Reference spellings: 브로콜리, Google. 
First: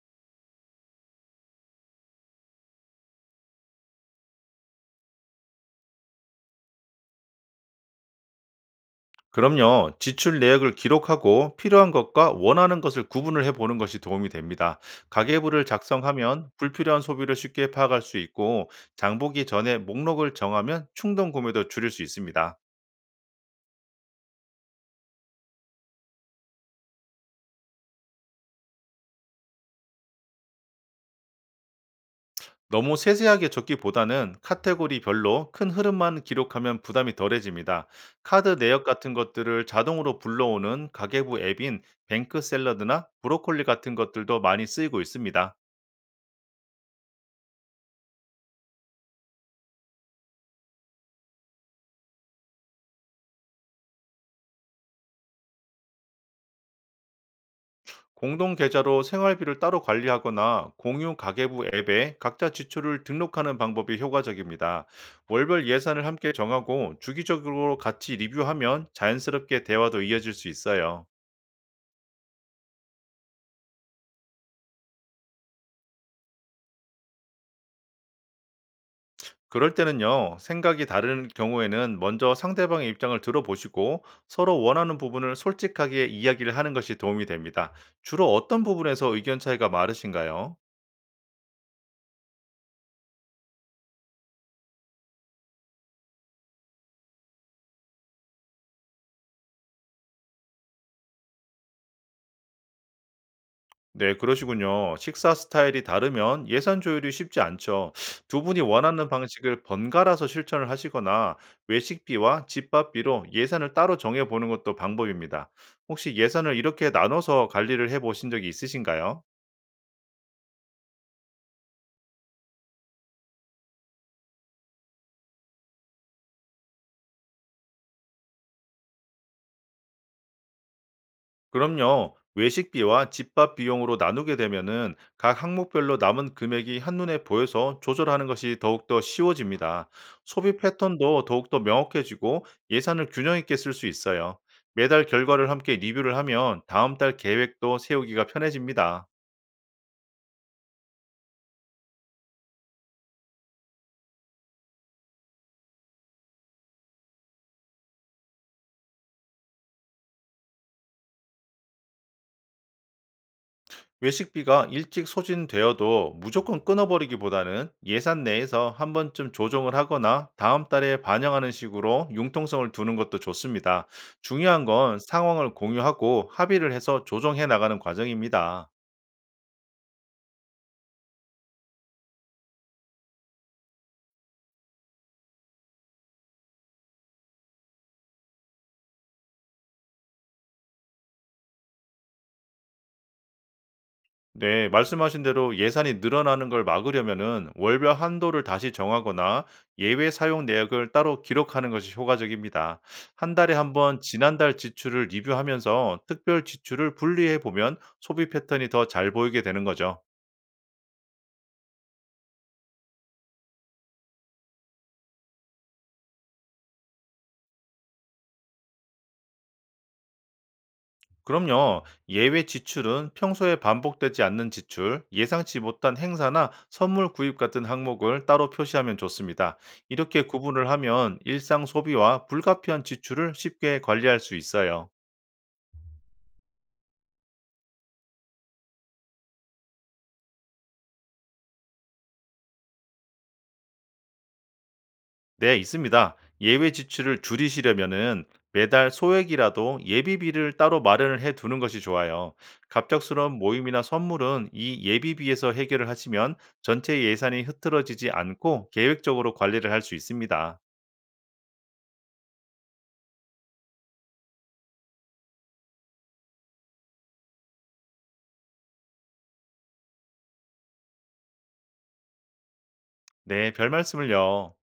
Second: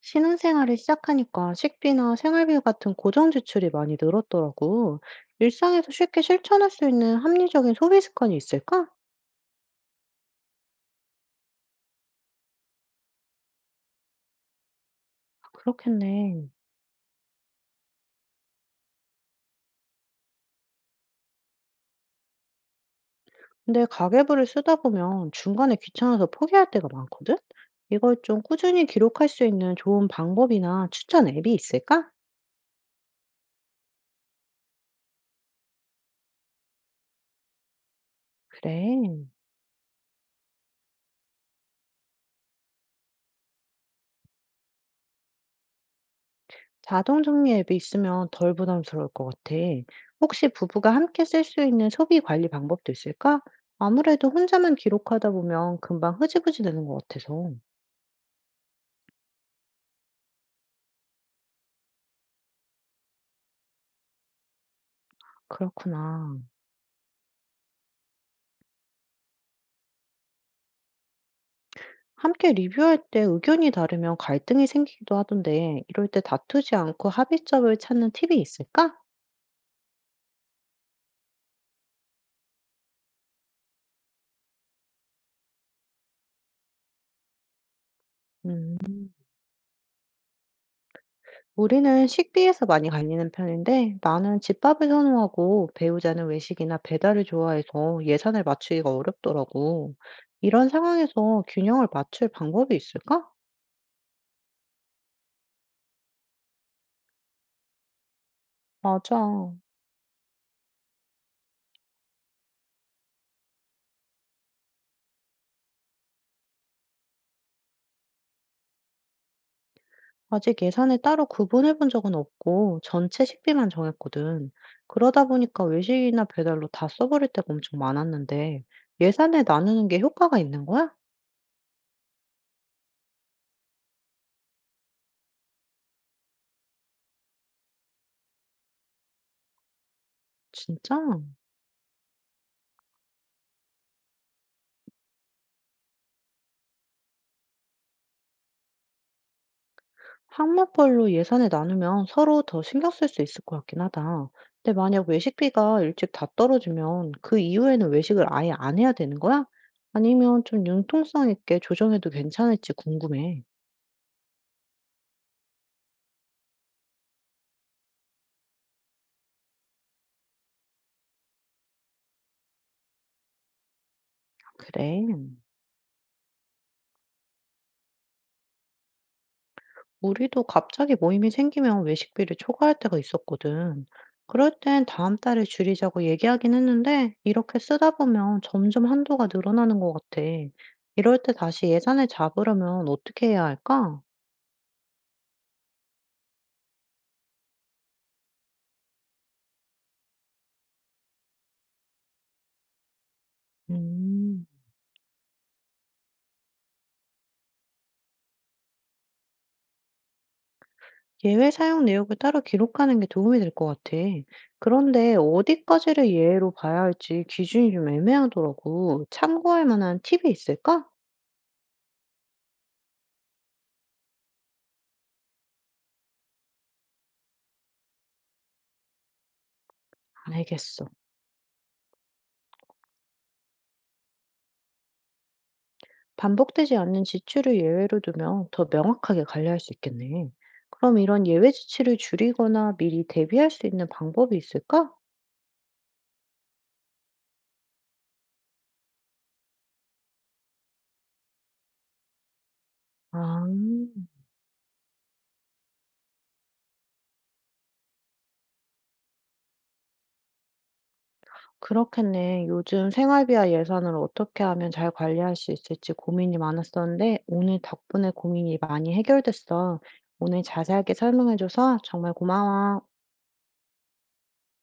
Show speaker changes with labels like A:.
A: 신혼생활을 시작하니까 식비나 생활비 같은 고정 지출이 많이 늘었더라고. 일상에서 쉽게 실천할 수 있는 합리적인 소비 습관이 있을까?
B: 그럼요. 지출 내역을 기록하고 필요한 것과 원하는 것을 구분을 해보는 것이 도움이 됩니다. 가계부를
A: 그렇겠네.
B: 작성하면 불필요한 소비를 쉽게 파악할 수 있고 장보기 전에 목록을 정하면 충동 구매도 줄일 수 있습니다.
A: 근데 가계부를 쓰다 보면 중간에 귀찮아서 포기할 때가 많거든? 이걸 좀 꾸준히 기록할 수 있는 좋은 방법이나 추천 앱이 있을까?
B: 너무 세세하게 적기보다는 카테고리별로 큰 흐름만 기록하면 부담이 덜해집니다. 카드 내역 같은
A: 그래.
B: 것들을 자동으로 불러오는 가계부 앱인 뱅크 샐러드나 브로콜리 같은 것들도 많이 쓰이고 있습니다.
A: 자동 정리 앱이 있으면 덜 부담스러울 것 같아. 혹시 부부가 함께 쓸 수 있는 소비 관리 방법도 있을까? 아무래도 혼자만 기록하다 보면 금방 흐지부지 되는 것 같아서.
B: 공동 계좌로 생활비를 따로 관리하거나 공유 가계부 앱에 각자 지출을 등록하는 방법이 효과적입니다. 월별 예산을 함께
A: 그렇구나.
B: 정하고 주기적으로 같이 리뷰하면 자연스럽게 대화도 이어질 수 있어요.
A: 함께 리뷰할 때 의견이 다르면 갈등이 생기기도 하던데, 이럴 때 다투지 않고 합의점을 찾는 팁이 있을까?
B: 그럴 때는요, 생각이 다른 경우에는 먼저 상대방의 입장을 들어보시고 서로 원하는 부분을 솔직하게 이야기를 하는 것이 도움이 됩니다. 주로 어떤
A: 음.
B: 부분에서 의견 차이가 많으신가요?
A: 우리는 식비에서 많이 갈리는 편인데 나는 집밥을 선호하고 배우자는 외식이나 배달을 좋아해서 예산을 맞추기가 어렵더라고. 이런 상황에서 균형을 맞출 방법이 있을까?
B: 네, 그러시군요. 식사 스타일이 다르면 예산 조율이 쉽지 않죠. 두 분이 원하는
A: 맞아.
B: 방식을 번갈아서 실천을 하시거나 외식비와 집밥비로 예산을 따로 정해 보는 것도 방법입니다. 혹시 예산을 이렇게 나눠서 관리를 해 보신 적이 있으신가요?
A: 아직 예산을 따로 구분해 본 적은 없고 전체 식비만 정했거든. 그러다 보니까 외식이나 배달로 다 써버릴 때가 엄청 많았는데 예산을 나누는 게 효과가 있는 거야?
B: 그럼요. 외식비와 집밥 비용으로 나누게 되면은 각 항목별로 남은 금액이 한눈에 보여서 조절하는 것이 더욱더 쉬워집니다. 소비
A: 진짜?
B: 패턴도 더욱더 명확해지고 예산을 균형 있게 쓸 수 있어요. 매달 결과를 함께 리뷰를 하면 다음 달 계획도 세우기가 편해집니다.
A: 항목별로 예산을 나누면 서로 더 신경 쓸 수 있을 것 같긴 하다. 근데 만약 외식비가 일찍 다 떨어지면 그 이후에는 외식을 아예 안 해야 되는 거야? 아니면 좀 융통성 있게 조정해도 괜찮을지 궁금해.
B: 외식비가 일찍 소진되어도 무조건 끊어버리기보다는 예산 내에서 한 번쯤 조정을 하거나 다음 달에 반영하는 식으로 융통성을 두는 것도 좋습니다. 중요한 건
A: 그래.
B: 상황을 공유하고 합의를 해서 조정해 나가는 과정입니다.
A: 우리도 갑자기 모임이 생기면 외식비를 초과할 때가 있었거든. 그럴 땐 다음 달에 줄이자고 얘기하긴 했는데, 이렇게 쓰다 보면 점점 한도가 늘어나는 것 같아. 이럴 때 다시 예산을 잡으려면 어떻게 해야 할까?
B: 네, 말씀하신 대로 예산이 늘어나는 걸 막으려면은 월별 한도를 다시 정하거나 예외 사용 내역을 따로 기록하는 것이 효과적입니다. 한 달에 한 번
A: 음.
B: 지난달 지출을 리뷰하면서 특별 지출을 분리해 보면 소비 패턴이 더 잘 보이게 되는 거죠.
A: 예외 사용 내역을 따로 기록하는 게 도움이 될 것 같아. 그런데 어디까지를 예외로 봐야 할지 기준이 좀 애매하더라고. 참고할 만한 팁이 있을까?
B: 그럼요, 예외 지출은 평소에 반복되지 않는 지출, 예상치 못한 행사나 선물 구입 같은 항목을 따로 표시하면 좋습니다. 이렇게 구분을
A: 알겠어.
B: 하면 일상 소비와 불가피한 지출을 쉽게 관리할 수 있어요.
A: 반복되지 않는 지출을 예외로 두면 더 명확하게 관리할 수 있겠네. 그럼 이런 예외 지출을 줄이거나 미리 대비할 수 있는 방법이 있을까?
B: 네, 있습니다. 예외 지출을 줄이시려면은 매달 소액이라도 예비비를 따로 마련을 해 두는 것이 좋아요. 갑작스러운
A: 아.
B: 모임이나 선물은 이 예비비에서 해결을 하시면 전체 예산이 흐트러지지 않고 계획적으로 관리를 할 수 있습니다.
A: 그렇겠네. 요즘 생활비와 예산을 어떻게 하면 잘 관리할 수 있을지 고민이 많았었는데, 오늘 덕분에 고민이 많이 해결됐어. 오늘 자세하게 설명해줘서 정말 고마워.
B: 네, 별 말씀을요.